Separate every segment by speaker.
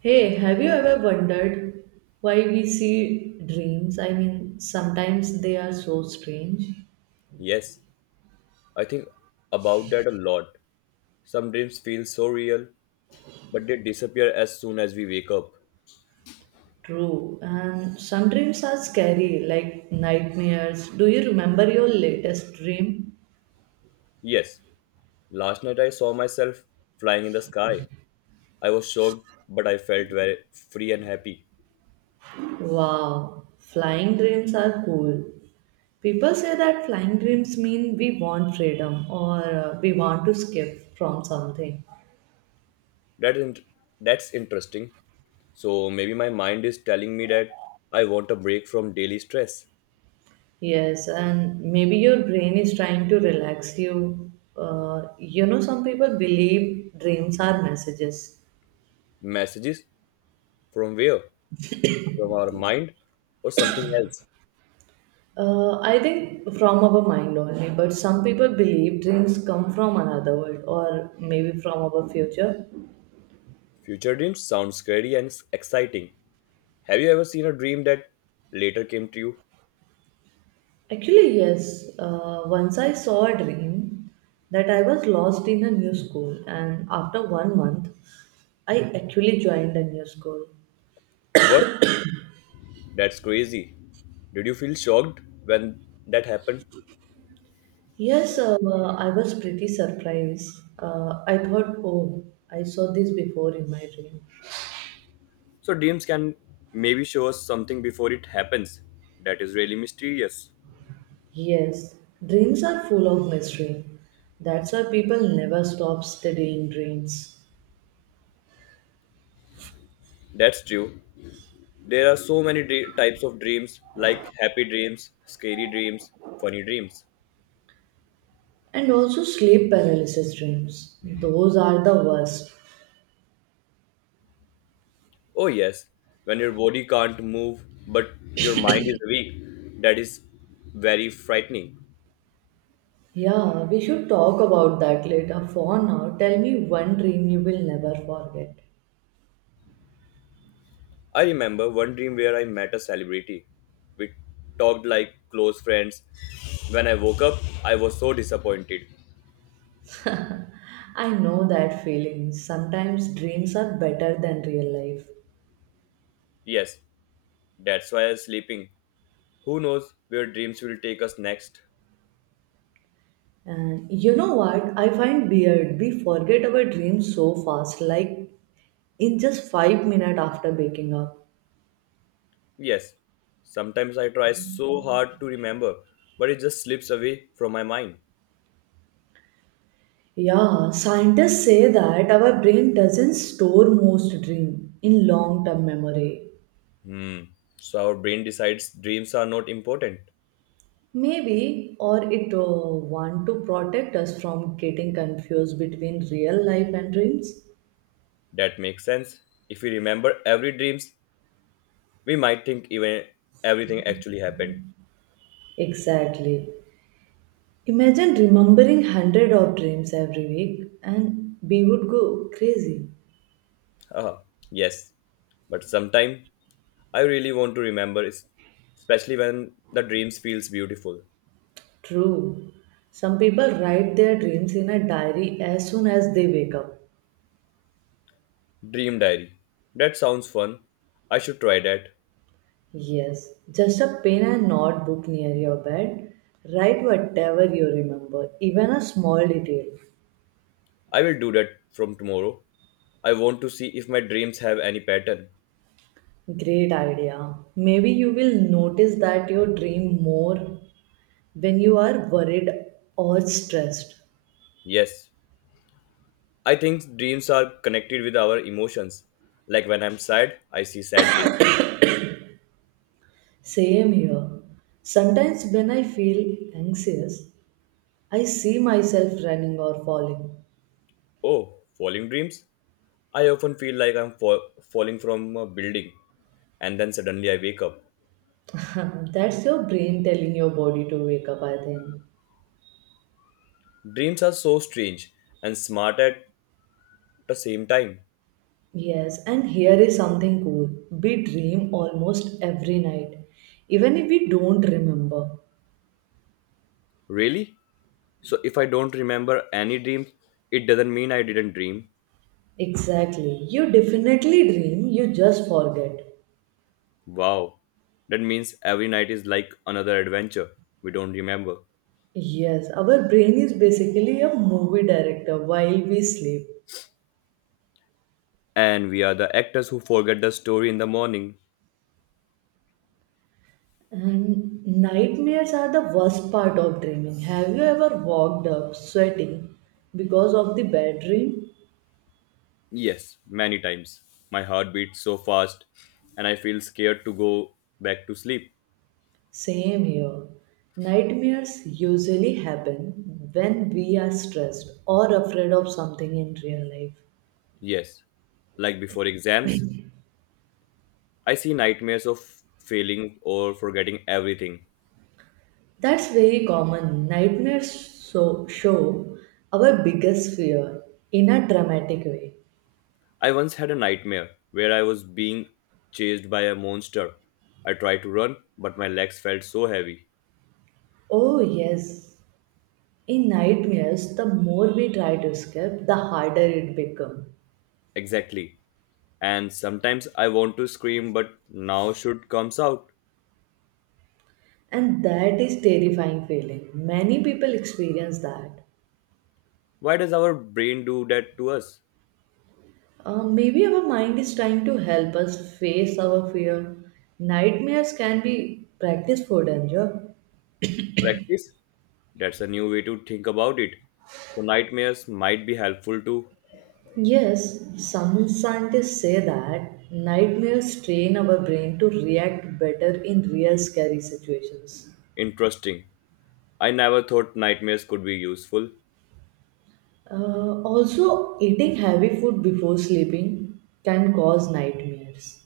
Speaker 1: Hey, have you ever wondered why we see dreams? I mean, sometimes they are so strange.
Speaker 2: Yes, I think about that a lot. Some dreams feel so real, but they disappear as soon as we wake up.
Speaker 1: True. And some dreams are scary, like nightmares. Do you remember your latest dream?
Speaker 2: Yes, last night I saw myself flying in the sky. I was shocked, but I felt very free and happy.
Speaker 1: Wow, flying dreams are cool. People say that flying dreams mean we want freedom or we want to escape from something.
Speaker 2: That in- that's interesting. So maybe my mind is telling me that I want a break from daily stress.
Speaker 1: Yes, and maybe your brain is trying to relax you. Some people believe dreams are messages.
Speaker 2: Messages from where? From our mind or something else?
Speaker 1: I think from our mind only, but some people believe dreams come from another world or maybe from our future.
Speaker 2: Future dreams sound scary and exciting. Have you ever seen a dream that later came to you?
Speaker 1: Actually, yes, once I saw a dream that I was lost in a new school, and after 1 month, I actually joined a new school.
Speaker 2: What? That's crazy. Did you feel shocked when that happened?
Speaker 1: Yes, I was pretty surprised. I thought, oh, I saw this before in my dream.
Speaker 2: So, dreams can maybe show us something before it happens that is really mysterious.
Speaker 1: Yes, dreams are full of mystery. That's why people never stop studying dreams.
Speaker 2: That's true. There are so many types of dreams like happy dreams, scary dreams, funny dreams.
Speaker 1: And also sleep paralysis dreams. Those are the worst.
Speaker 2: Oh, yes, when your body can't move but your mind is weak, that is very frightening.
Speaker 1: Yeah, we should talk about that later. For now, tell me one dream you will never forget.
Speaker 2: I remember one dream where I met a celebrity. We talked like close friends. When I woke up, I was so disappointed.
Speaker 1: I know that feeling. Sometimes dreams are better than real life.
Speaker 2: Yes, that's why I'm sleeping. Who knows where dreams will take us next?
Speaker 1: And you know what? I find weird. We forget our dreams so fast, like in just 5 minutes after waking up.
Speaker 2: Yes, sometimes I try so hard to remember, but it just slips away from my mind.
Speaker 1: Yeah, scientists say that our brain doesn't store most dream in long-term memory.
Speaker 2: Hmm, so our brain decides dreams are not important.
Speaker 1: Maybe, or it want to protect us from getting confused between real life and dreams.
Speaker 2: That makes sense. If we remember every dreams, we might think even everything actually happened.
Speaker 1: Exactly. Imagine remembering hundred of dreams every week, and we would go crazy.
Speaker 2: Ah, yes. But sometime I really want to remember, especially when the dreams feels beautiful.
Speaker 1: True. Some people write their dreams in a diary as soon as they wake up.
Speaker 2: Dream diary. That sounds fun. I should try that.
Speaker 1: Yes, just a pen and notebook near your bed. Write whatever you remember, even a small detail.
Speaker 2: I will do that from tomorrow. I want to see if my dreams have any pattern.
Speaker 1: Great idea. Maybe you will notice that your dream more when you are worried or stressed.
Speaker 2: Yes. I think dreams are connected with our emotions. Like when I'm sad, I see sad dreams.
Speaker 1: Same here. Sometimes when I feel anxious, I see myself running or falling.
Speaker 2: Oh, falling dreams? I often feel like I'm falling from a building and then suddenly I wake up.
Speaker 1: That's your brain telling your body to wake up, I think.
Speaker 2: Dreams are so strange and smart at the same time.
Speaker 1: Yes, and here is something cool. We dream almost every night, even if we don't remember.
Speaker 2: Really? So if I don't remember any dreams, it doesn't mean I didn't dream.
Speaker 1: Exactly. You definitely dream, you just forget.
Speaker 2: Wow. That means every night is like another adventure we don't remember.
Speaker 1: Yes, our brain is basically a movie director while we sleep.
Speaker 2: And we are the actors who forget the story in the morning.
Speaker 1: And nightmares are the worst part of dreaming. Have you ever walked up sweating because of the bad dream?
Speaker 2: Yes, many times. My heart beats so fast and I feel scared to go back to sleep.
Speaker 1: Same here. Nightmares usually happen when we are stressed or afraid of something in real life.
Speaker 2: Yes, like before exams, I see nightmares of failing or forgetting everything.
Speaker 1: That's very common. Nightmares so show our biggest fear in a dramatic way.
Speaker 2: I once had a nightmare where I was being chased by a monster. I tried to run, but my legs felt so heavy.
Speaker 1: Oh, yes. In nightmares, the more we try to escape, the harder it becomes.
Speaker 2: Exactly. And sometimes I want to scream, but now should comes out.
Speaker 1: And that is terrifying feeling. Many people experience that.
Speaker 2: Why does our brain do that to us?
Speaker 1: Maybe our mind is trying to help us face our fear. Nightmares can be practice for danger.
Speaker 2: Practice? That's a new way to think about it. So nightmares might be helpful too.
Speaker 1: Yes, some scientists say that nightmares train our brain to react better in real scary situations.
Speaker 2: Interesting. I never thought nightmares could be useful.
Speaker 1: Also, eating heavy food before sleeping can cause nightmares.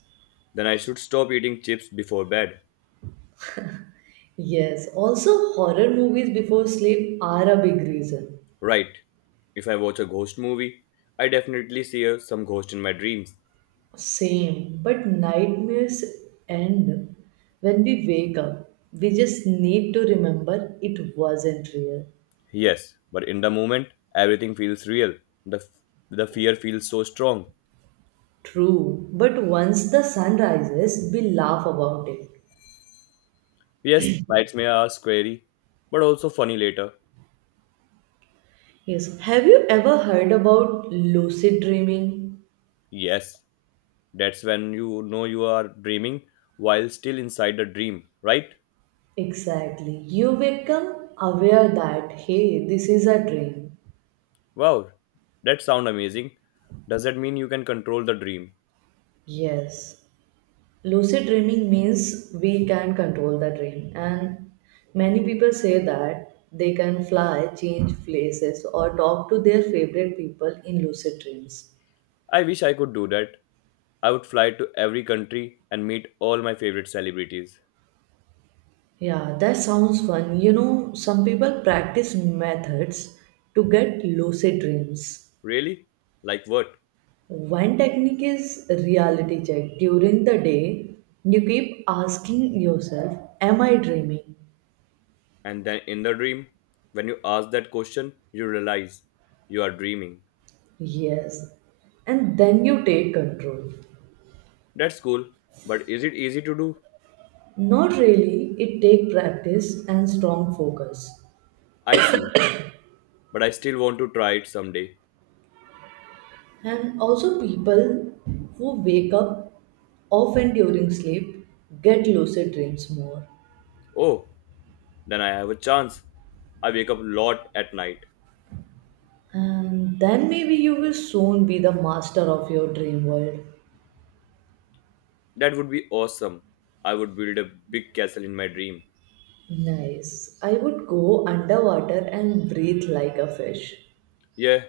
Speaker 2: Then I should stop eating chips before bed.
Speaker 1: Yes, also horror movies before sleep are a big reason.
Speaker 2: Right. If I watch a ghost movie, I definitely see some ghost in my dreams.
Speaker 1: Same, but nightmares end when we wake up. We just need to remember it wasn't real.
Speaker 2: Yes, but in the moment, everything feels real. The f- the fear feels so strong.
Speaker 1: True, but once the sun rises, we laugh about it.
Speaker 2: Yes, nightmares are scary, but also funny later.
Speaker 1: Yes, have you ever heard about lucid dreaming?
Speaker 2: Yes, that's when you know you are dreaming while still inside the dream, right?
Speaker 1: Exactly, you become aware that hey, this is a dream.
Speaker 2: Wow, that sound amazing. Does that mean you can control the dream?
Speaker 1: Yes, lucid dreaming means we can control the dream, and many people say that they can fly, change places, or talk to their favorite people in lucid dreams.
Speaker 2: I wish I could do that. I would fly to every country and meet all my favorite celebrities.
Speaker 1: Yeah, that sounds fun. Some people practice methods to get lucid dreams.
Speaker 2: Really? Like what?
Speaker 1: One technique is reality check. During the day, you keep asking yourself, am I dreaming?
Speaker 2: And then in the dream, when you ask that question, you realize you are dreaming.
Speaker 1: Yes. And then you take control.
Speaker 2: That's cool, but is it easy to do?
Speaker 1: Not really. It take practice and strong focus.
Speaker 2: I see, but I still want to try it someday.
Speaker 1: And also people who wake up often during sleep get lucid dreams more.
Speaker 2: Oh, then I have a chance. I wake up a lot at night.
Speaker 1: And then maybe you will soon be the master of your dream world.
Speaker 2: That would be awesome. I would build a big castle in my dream.
Speaker 1: Nice. I would go underwater and breathe like a fish.
Speaker 2: Yeah,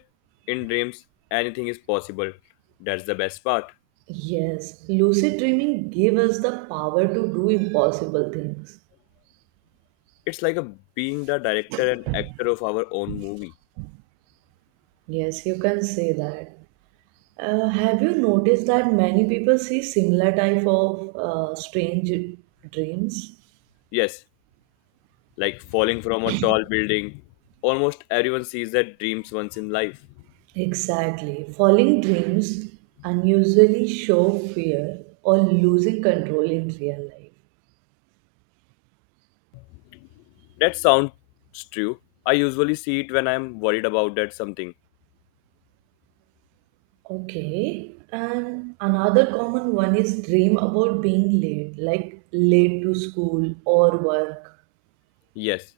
Speaker 2: in dreams, anything is possible. That's the best part.
Speaker 1: Yes, lucid dreaming gives us the power to do impossible things.
Speaker 2: It's like a being the director and actor of our own movie.
Speaker 1: Yes, you can say that. Have you noticed that many people see similar type of strange dreams?
Speaker 2: Yes, like falling from a tall building. Almost everyone sees their dreams once in life.
Speaker 1: Exactly. Falling dreams unusually show fear or losing control in real life.
Speaker 2: That sounds true. I usually see it when I'm worried about that something.
Speaker 1: Okay. And another common one is dream about being late, like late to school or work.
Speaker 2: Yes,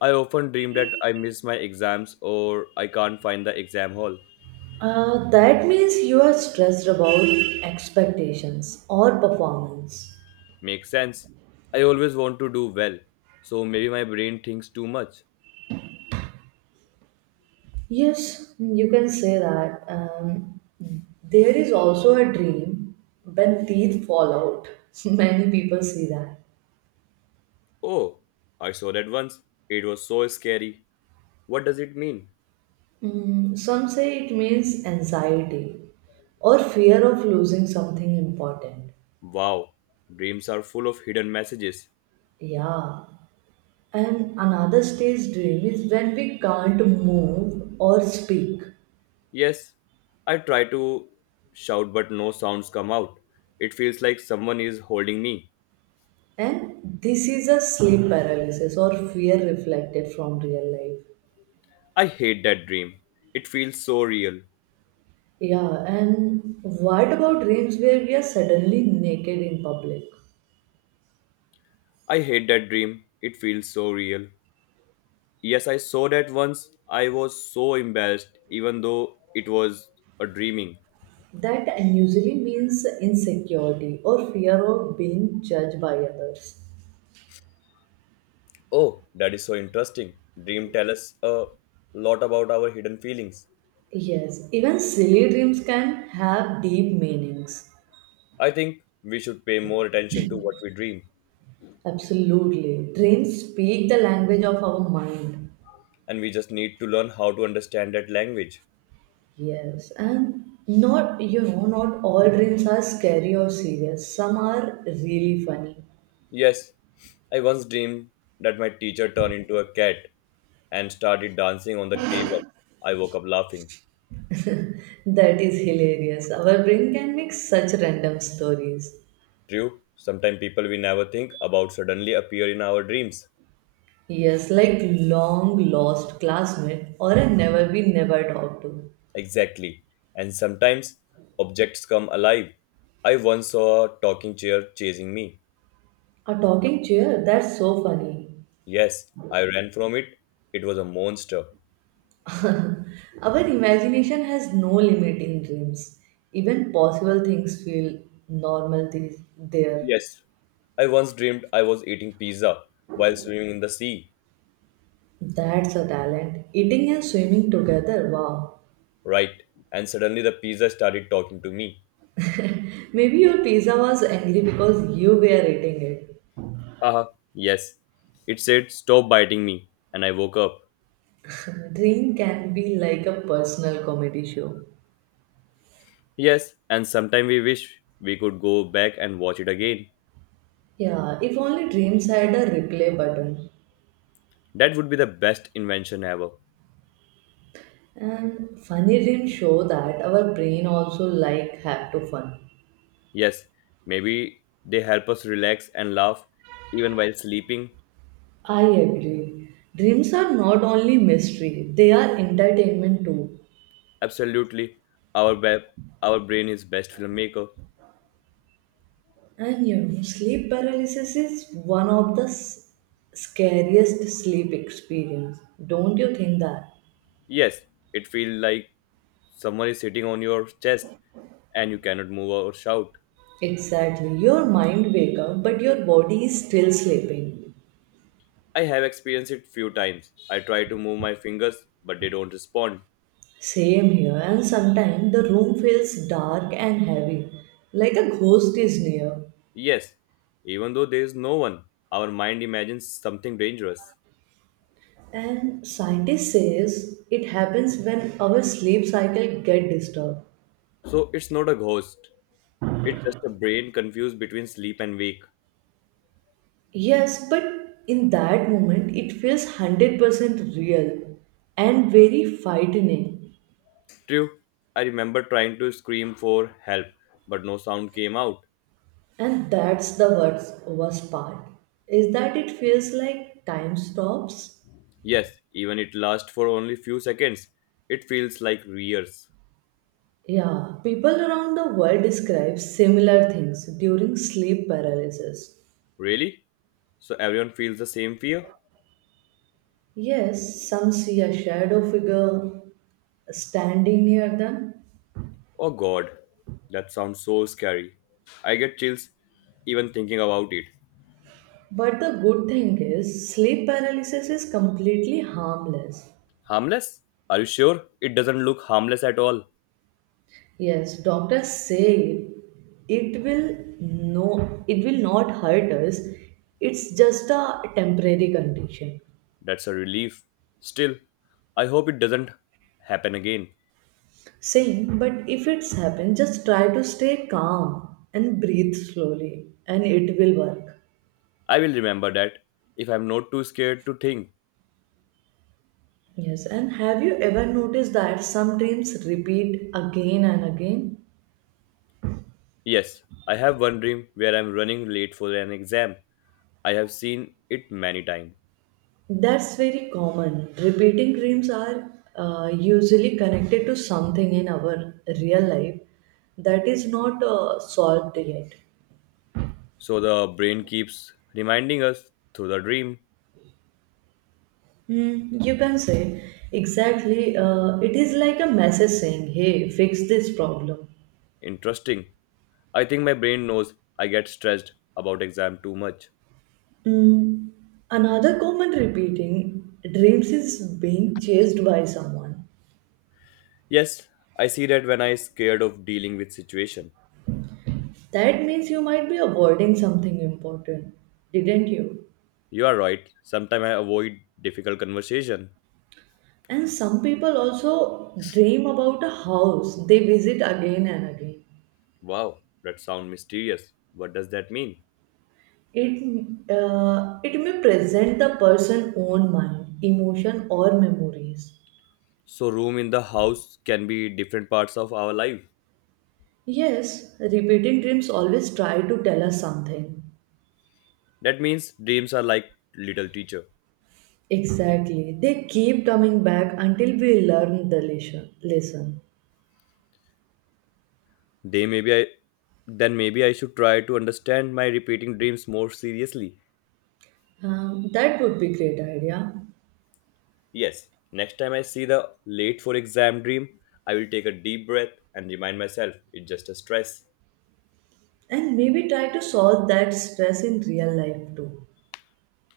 Speaker 2: I often dream that I miss my exams or I can't find the exam hall.
Speaker 1: That means you are stressed about expectations or performance.
Speaker 2: Makes sense. I always want to do well, so maybe my brain thinks too much.
Speaker 1: Yes, you can say that. There is also a dream when teeth fall out. Many people see that.
Speaker 2: Oh, I saw that once. It was so scary. What does it mean?
Speaker 1: Some say it means anxiety or fear of losing something important.
Speaker 2: Wow, dreams are full of hidden messages.
Speaker 1: Yeah. And another stage dream is when we can't move or speak.
Speaker 2: Yes, I try to shout, but no sounds come out. It feels like someone is holding me.
Speaker 1: And this is a sleep paralysis or fear reflected from real life.
Speaker 2: I hate that dream. It feels so real.
Speaker 1: Yeah, and what about dreams where we are suddenly naked in public?
Speaker 2: I hate that dream. It feels so real. Yes, I saw that once. I was so embarrassed, even though it was a dreaming.
Speaker 1: That usually means insecurity or fear of being judged by others.
Speaker 2: Oh, that is so interesting. Dream tell us a lot about our hidden feelings.
Speaker 1: Yes, even silly dreams can have deep meanings.
Speaker 2: I think we should pay more attention to what we dream,
Speaker 1: Absolutely. Dreams speak the language of our mind.
Speaker 2: and we just need to learn how to understand that language.
Speaker 1: Yes, and not, you know, not all dreams are scary or serious. Some are really funny.
Speaker 2: Yes, I once dreamed that my teacher turned into a cat and started dancing on the table. I woke up laughing.
Speaker 1: That is hilarious. Our brain can make such random stories.
Speaker 2: True, sometimes people we never think about suddenly appear in our dreams.
Speaker 1: Yes, like long lost classmate or a never we never talked to.
Speaker 2: Exactly. And sometimes objects come alive. I once saw a talking chair chasing me.
Speaker 1: A talking chair, that's so funny.
Speaker 2: Yes, I ran from it. It was a monster.
Speaker 1: Our imagination has no limit in dreams. Even possible things feel normal these, there.
Speaker 2: Yes, I once dreamed I was eating pizza while swimming in the sea.
Speaker 1: That's a talent. Eating and swimming together, wow.
Speaker 2: Right, and suddenly the pizza started talking to me.
Speaker 1: Maybe your pizza was angry because you were eating it.
Speaker 2: Haha, yes. It said, "Stop biting me." And I woke up.
Speaker 1: Dream can be like a personal comedy show.
Speaker 2: Yes, and sometime we wish we could go back and watch it again.
Speaker 1: Yeah, if only dreams had a replay button.
Speaker 2: That would be the best invention ever.
Speaker 1: And funny dreams show that our brain also like have to fun.
Speaker 2: Yes, maybe they help us relax and laugh even while sleeping.
Speaker 1: I agree. Dreams are not only mystery, they are entertainment too.
Speaker 2: Absolutely. Our, ba- our brain is best filmmaker.
Speaker 1: And sleep paralysis is one of the scariest sleep experience. Don't you think that?
Speaker 2: Yes, it feels like someone is sitting on your chest and you cannot move or shout.
Speaker 1: Exactly. Your mind wake up, but your body is still sleeping.
Speaker 2: I have experienced it few times. I try to move my fingers, but they don't respond.
Speaker 1: Same here. And sometimes the room feels dark and heavy, like a ghost is near.
Speaker 2: Yes, even though there is no one, our mind imagines something dangerous.
Speaker 1: And scientists says it happens when our sleep cycle get disturbed.
Speaker 2: So it's not a ghost, it's just a brain confused between sleep and wake.
Speaker 1: Yes, but in that moment it feels 100% real and very frightening.
Speaker 2: True, I remember trying to scream for help, but no sound came out.
Speaker 1: And that's the worst, worst part is that it feels like time stops.
Speaker 2: Yes, even it lasts for only few seconds. It feels like years.
Speaker 1: Yeah, people around the world describe similar things during sleep paralysis.
Speaker 2: Really? So everyone feels the same fear?
Speaker 1: Yes, some see a shadow figure standing near them.
Speaker 2: Oh god, that sounds so scary. I get chills even thinking about it.
Speaker 1: But the good thing is, sleep paralysis is completely harmless.
Speaker 2: Harmless? Are you sure? It doesn't look harmless at all.
Speaker 1: Yes, doctors say it will not hurt us. It's just a temporary condition.
Speaker 2: That's a relief. Still, I hope it doesn't happen again.
Speaker 1: Same, but if it's happened, just try to stay calm and breathe slowly, and it will work.
Speaker 2: I will remember that if I'm not too scared to think.
Speaker 1: Yes, and have you ever noticed that some dreams repeat again and again?
Speaker 2: Yes, I have one dream where I'm running late for an exam. I have seen it many times.
Speaker 1: That's very common. Repeating dreams are usually connected to something in our real life that is not solved yet.
Speaker 2: So the brain keeps reminding us through the dream.
Speaker 1: You can say exactly, it is like a message saying, hey, fix this problem.
Speaker 2: Interesting. I think my brain knows I get stressed about exam too much.
Speaker 1: Hmm, another common repeating dreams is being chased by someone.
Speaker 2: Yes, I see that when I scared of dealing with situation.
Speaker 1: That means you might be avoiding something important, didn't you?
Speaker 2: You are right. Sometimes I avoid difficult conversation.
Speaker 1: And some people also dream about a house they visit again and again.
Speaker 2: Wow, that sounds mysterious. What does that mean?
Speaker 1: It may present the person's own mind, emotion, or memories.
Speaker 2: So, room in the house can be different parts of our life.
Speaker 1: Yes, repeating dreams always try to tell us something.
Speaker 2: That means dreams are like little teacher.
Speaker 1: Exactly. They keep coming back until we learn the lesson.
Speaker 2: They maybe I then maybe I should try to understand my repeating dreams more seriously.
Speaker 1: That would be great idea.
Speaker 2: Yes, next time I see the late for exam dream, I will take a deep breath and remind myself it's just a stress.
Speaker 1: And maybe try to solve that stress in real life too.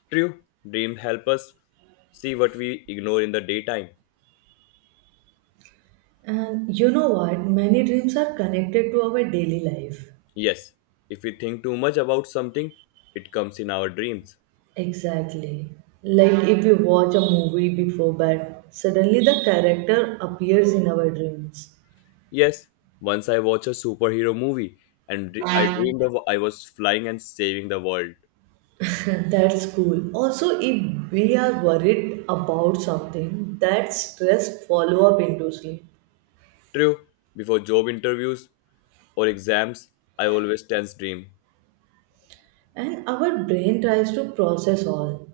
Speaker 2: True, dreams help us see what we ignore in the daytime.
Speaker 1: And you know what? Many dreams are connected to our daily life.
Speaker 2: Yes, if we think too much about something, it comes in our dreams.
Speaker 1: Exactly. Like if we watch a movie before bed, suddenly the character appears in our dreams.
Speaker 2: Yes, once I watched a superhero movie and I dreamed of I was flying and saving the world.
Speaker 1: That's cool. Also, if we are worried about something, that stress follow up into sleep.
Speaker 2: True, before job interviews or exams, I always tense dream,
Speaker 1: And our brain tries to process all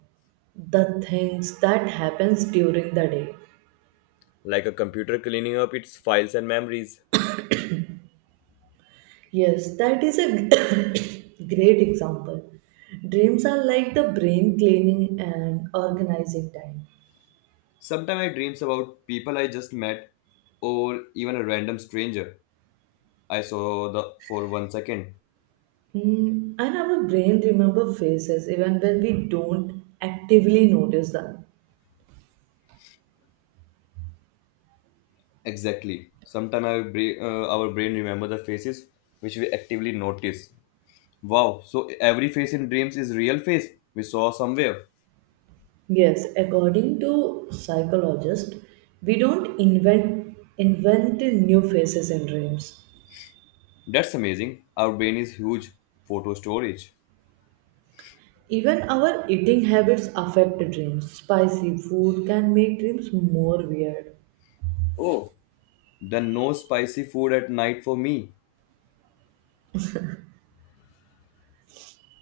Speaker 1: the things that happens during the day.
Speaker 2: like a computer cleaning up its files and memories.
Speaker 1: Yes, that is a great example. Dreams are like the brain cleaning and organizing time.
Speaker 2: Sometimes I dreams about people I just met or even a random stranger I saw the for 1 second.
Speaker 1: And our brain remember faces even when we don't actively notice them.
Speaker 2: Exactly. Sometimes our brain remember the faces which we actively notice. Wow, so every face in dreams is real face we saw somewhere.
Speaker 1: Yes, according to psychologists, we don't invent new faces in dreams.
Speaker 2: That's amazing. Our brain is huge. Photo storage.
Speaker 1: Even our eating habits affect dreams. Spicy food can make dreams more weird.
Speaker 2: Oh, then no spicy food at night for me.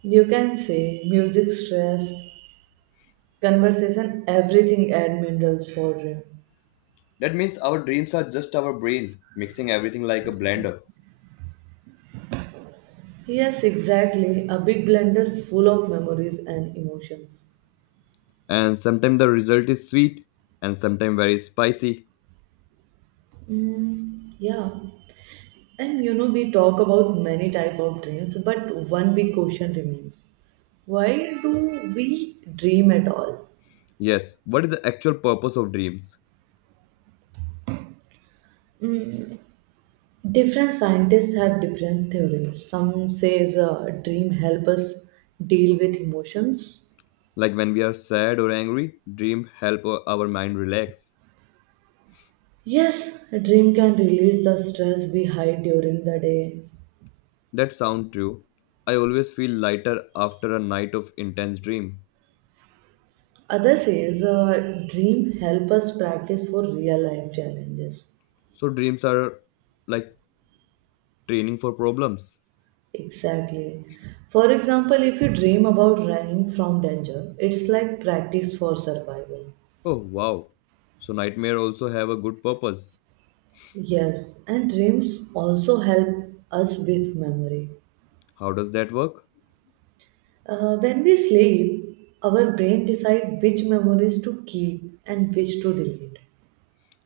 Speaker 1: You can say music stress. Conversation, everything admirals for him.
Speaker 2: That means our dreams are just our brain mixing everything like a blender.
Speaker 1: Yes, exactly. A big blender full of memories and emotions.
Speaker 2: And sometimes the result is sweet and sometimes very spicy.
Speaker 1: Mm, yeah. And we talk about many type of dreams, but one big question remains. Why do we dream at all?
Speaker 2: Yes, what is the actual purpose of dreams?
Speaker 1: Mm, different scientists have different theories. Some says dream help us deal with emotions.
Speaker 2: Like when we are sad or angry, dream help our mind relax.
Speaker 1: Yes, a dream can release the stress we hide during the day.
Speaker 2: That sound true. I always feel lighter after a night of intense dream.
Speaker 1: Other says, dream help us practice for real life challenges.
Speaker 2: So dreams are like training for problems.
Speaker 1: Exactly. For example, if you dream about running from danger, it's like practice for survival.
Speaker 2: Oh wow. So nightmare also have a good purpose.
Speaker 1: Yes, and dreams also help us with memory.
Speaker 2: How does that work?
Speaker 1: When we sleep, our brain decides which memories to keep and which to delete.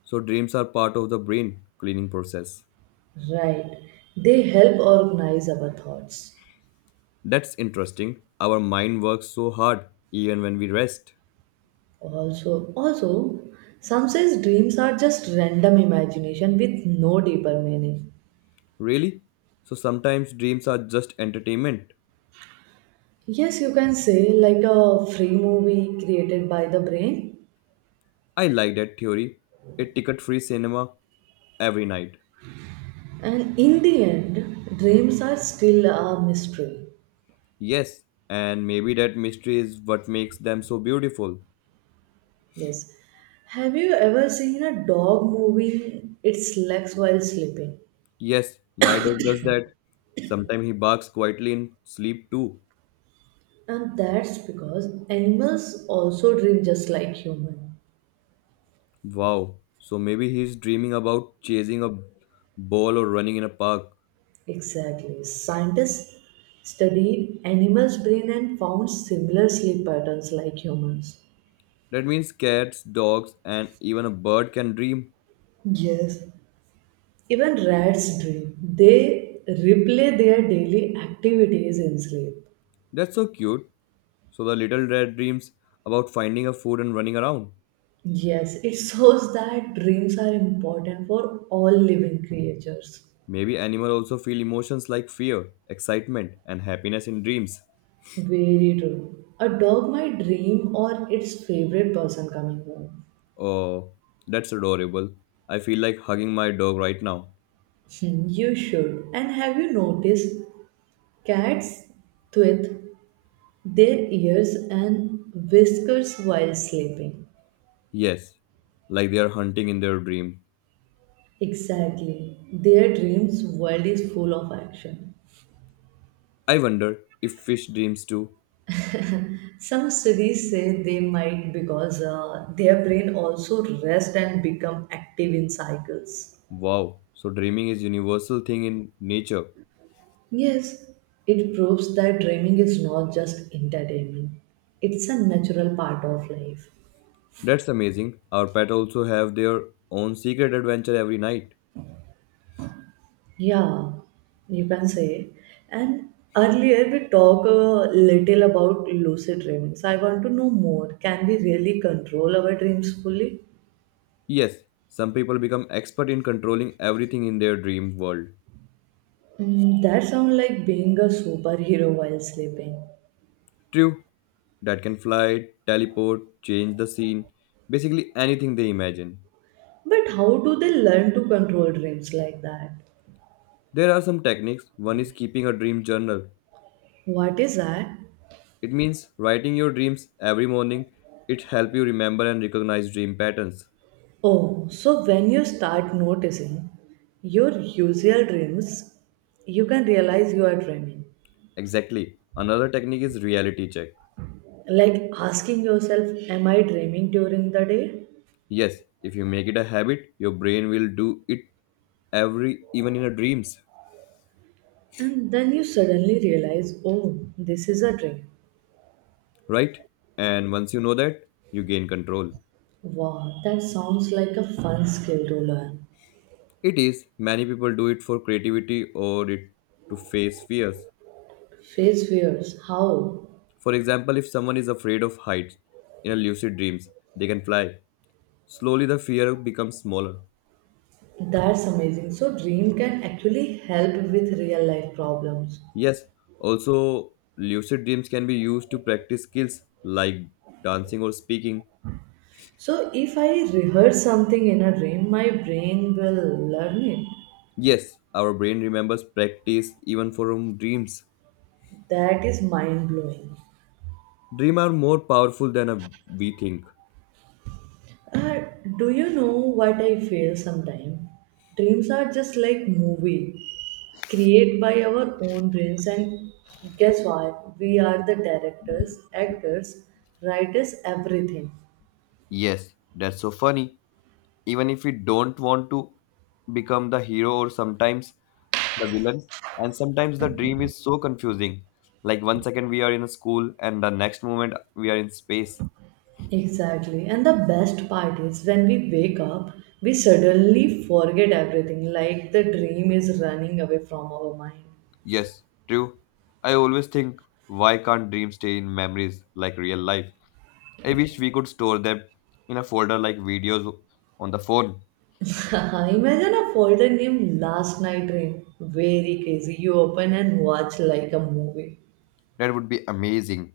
Speaker 2: So dreams are part of the brain cleaning process.
Speaker 1: Right. They help organize our thoughts.
Speaker 2: That's interesting. Our mind works so hard even when we rest.
Speaker 1: Also, also, some says dreams are just random imagination with no deeper meaning.
Speaker 2: Really? So sometimes dreams are just entertainment.
Speaker 1: Yes, you can say like a free movie created by the brain.
Speaker 2: I like that theory. A ticket-free cinema every night.
Speaker 1: And in the end, dreams are still a mystery.
Speaker 2: Yes, and maybe that mystery is what makes them so beautiful.
Speaker 1: Yes. Have you ever seen a dog moving its legs while sleeping?
Speaker 2: Yes, my dog does that. Sometimes he barks quietly in sleep too.
Speaker 1: And that's because animals also dream just like humans.
Speaker 2: Wow. So maybe he's dreaming about chasing a ball or running in a park.
Speaker 1: Exactly. Scientists studied animals' brain and found similar sleep patterns like humans.
Speaker 2: That means cats, dogs, and even a bird can dream.
Speaker 1: Yes, even rats dream. They replay their daily activities in sleep.
Speaker 2: That's so cute. So the little rat dreams about finding a food and running around.
Speaker 1: Yes, it shows that dreams are important for all living creatures.
Speaker 2: Maybe animals also feel emotions like fear, excitement, and happiness in dreams.
Speaker 1: Very true. A dog might dream or its favorite person coming home.
Speaker 2: Oh, that's adorable. I feel like hugging my dog right now.
Speaker 1: Hmm, you should. And have you noticed cats tweet their ears and whiskers while sleeping.
Speaker 2: Yes, like they are hunting in their dream.
Speaker 1: Exactly. Their dreams world is full of action.
Speaker 2: I wonder if fish dreams too.
Speaker 1: Some studies say they might because their brain also rest and become active in cycles.
Speaker 2: Wow, so dreaming is universal thing in nature.
Speaker 1: Yes, it proves that dreaming is not just entertainment. It's a natural part of life.
Speaker 2: That's amazing. Our pet also have their own secret adventure every night.
Speaker 1: Yeah, you can say. And earlier we talked a little about lucid dreams. I want to know more. Can we really control our dreams fully?
Speaker 2: Yes, some people become expert in controlling everything in their dream world.
Speaker 1: That sounds like being a superhero while sleeping.
Speaker 2: True, that can fly, teleport, change the scene, basically anything they imagine.
Speaker 1: But how do they learn to control dreams like that?
Speaker 2: There are some techniques. One is keeping a dream journal.
Speaker 1: What is that?
Speaker 2: It means writing your dreams every morning. It helps you remember and recognize dream patterns.
Speaker 1: Oh, so when you start noticing your usual dreams, you can realize you are dreaming.
Speaker 2: Exactly. Another technique is reality check.
Speaker 1: Like asking yourself, am I dreaming during the day?
Speaker 2: Yes, if you make it a habit, your brain will do it every even in your dreams,
Speaker 1: And then you suddenly realize, oh, this is a dream.
Speaker 2: right? And once you know that, you gain control.
Speaker 1: Wow, that sounds like a fun skill to learn.
Speaker 2: It is many people do it for creativity or it to face fears.
Speaker 1: Face fears, how?
Speaker 2: For example, if someone is afraid of heights in a lucid dreams, they can fly. Slowly the fear becomes smaller.
Speaker 1: That's amazing. So, dream can actually help with real life problems.
Speaker 2: Yes, also lucid dreams can be used to practice skills like dancing or speaking.
Speaker 1: So, if I rehearse something in a dream, my brain will learn it.
Speaker 2: Yes, our brain remembers practice even from dreams.
Speaker 1: That is mind blowing.
Speaker 2: Dreams are more powerful than we think.
Speaker 1: Uh, do you know what I feel sometimes? Dreams are just like movie created by our own brains and guess what? We are the directors, actors, writers, everything.
Speaker 2: Yes, that's so funny. Even if we don't want to become the hero or sometimes the villain, and sometimes the dream is so confusing. Like one second we are in a school and the next moment we are in space.
Speaker 1: Exactly. And the best part is when we wake up, we suddenly forget everything like the dream is running away from our mind.
Speaker 2: Yes, true. I always think why can't dreams stay in memories like real life? I wish we could store them in a folder like videos on the phone.
Speaker 1: Imagine a folder named Last Night Dream. Very crazy. You open and watch like a movie.
Speaker 2: That would be amazing.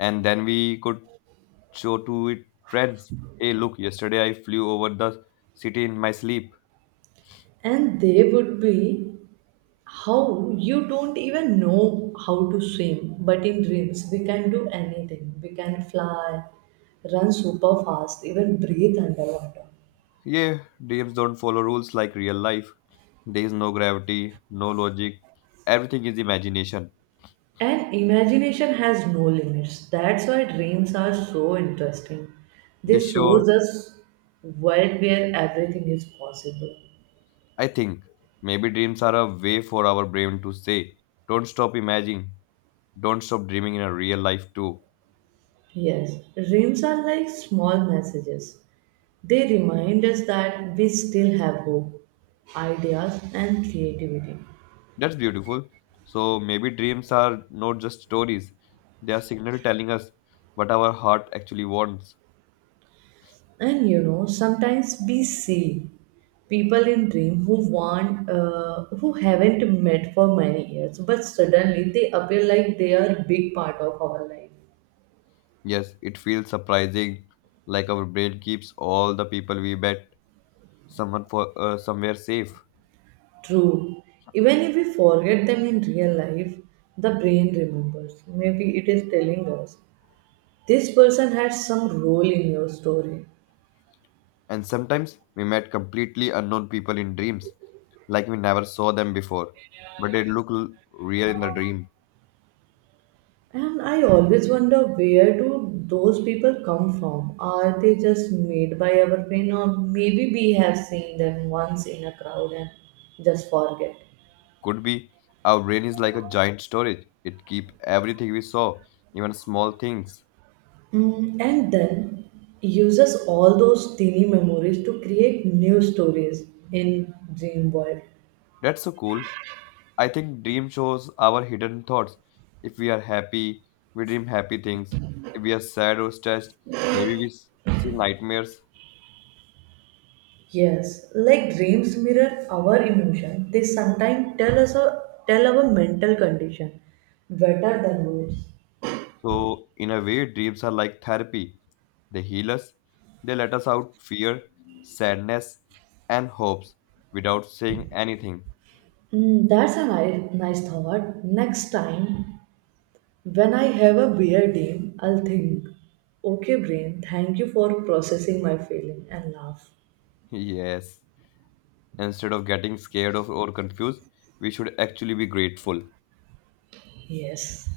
Speaker 2: And then we could show to it friends. Hey, look, yesterday I flew over the city in my sleep.
Speaker 1: And they would be how you don't even know how to swim, but in dreams, we can do anything. We can fly, run super fast, even breathe underwater.
Speaker 2: Yeah, dreams don't follow rules like real life. There is no gravity, no logic. Everything is imagination.
Speaker 1: And imagination has no limits. That's why dreams are so interesting. They
Speaker 2: This show,
Speaker 1: shows us world where everything is possible.
Speaker 2: I think, maybe dreams are a way for our brain to say, don't stop imagining, don't stop dreaming in a real life too.
Speaker 1: Yes, dreams are like small messages. They remind us that we still have hope, ideas, and creativity.
Speaker 2: That's beautiful. So maybe dreams are not just stories, they are signal telling us what our heart actually wants.
Speaker 1: And sometimes we see people in dream who haven't met for many years, but suddenly they appear like they are big part of our life.
Speaker 2: Yes, it feels surprising, like our brain keeps all the people we met someone for somewhere safe.
Speaker 1: True. Even if we forget them in real life, the brain remembers. Maybe it is telling us this person had some role in your story.
Speaker 2: And sometimes we met completely unknown people in dreams, like we never saw them before, but they look real in the dream.
Speaker 1: And I always wonder where do those people come from? Are they just made by our brain, or maybe we have seen them once in a crowd and just forget?
Speaker 2: Could be our brain is like a giant storage; it keeps everything we saw, even small things.
Speaker 1: And then uses all those teeny memories to create new stories in dream world.
Speaker 2: That's so cool. I think dream shows our hidden thoughts. If we are happy, we dream happy things. If we are sad or stressed, maybe we see nightmares.
Speaker 1: Yes, like dreams mirror our emotion. They sometimes tell us or tell our mental condition better than words.
Speaker 2: So, in a way, dreams are like therapy. They heal us, they let us out fear, sadness, and hopes without saying anything.
Speaker 1: That's a nice thought. Next time, when I have a weird dream, I'll think, okay, brain, thank you for processing my feeling and laugh.
Speaker 2: Yes. Instead of getting scared of or confused, we should actually be grateful.
Speaker 1: Yes.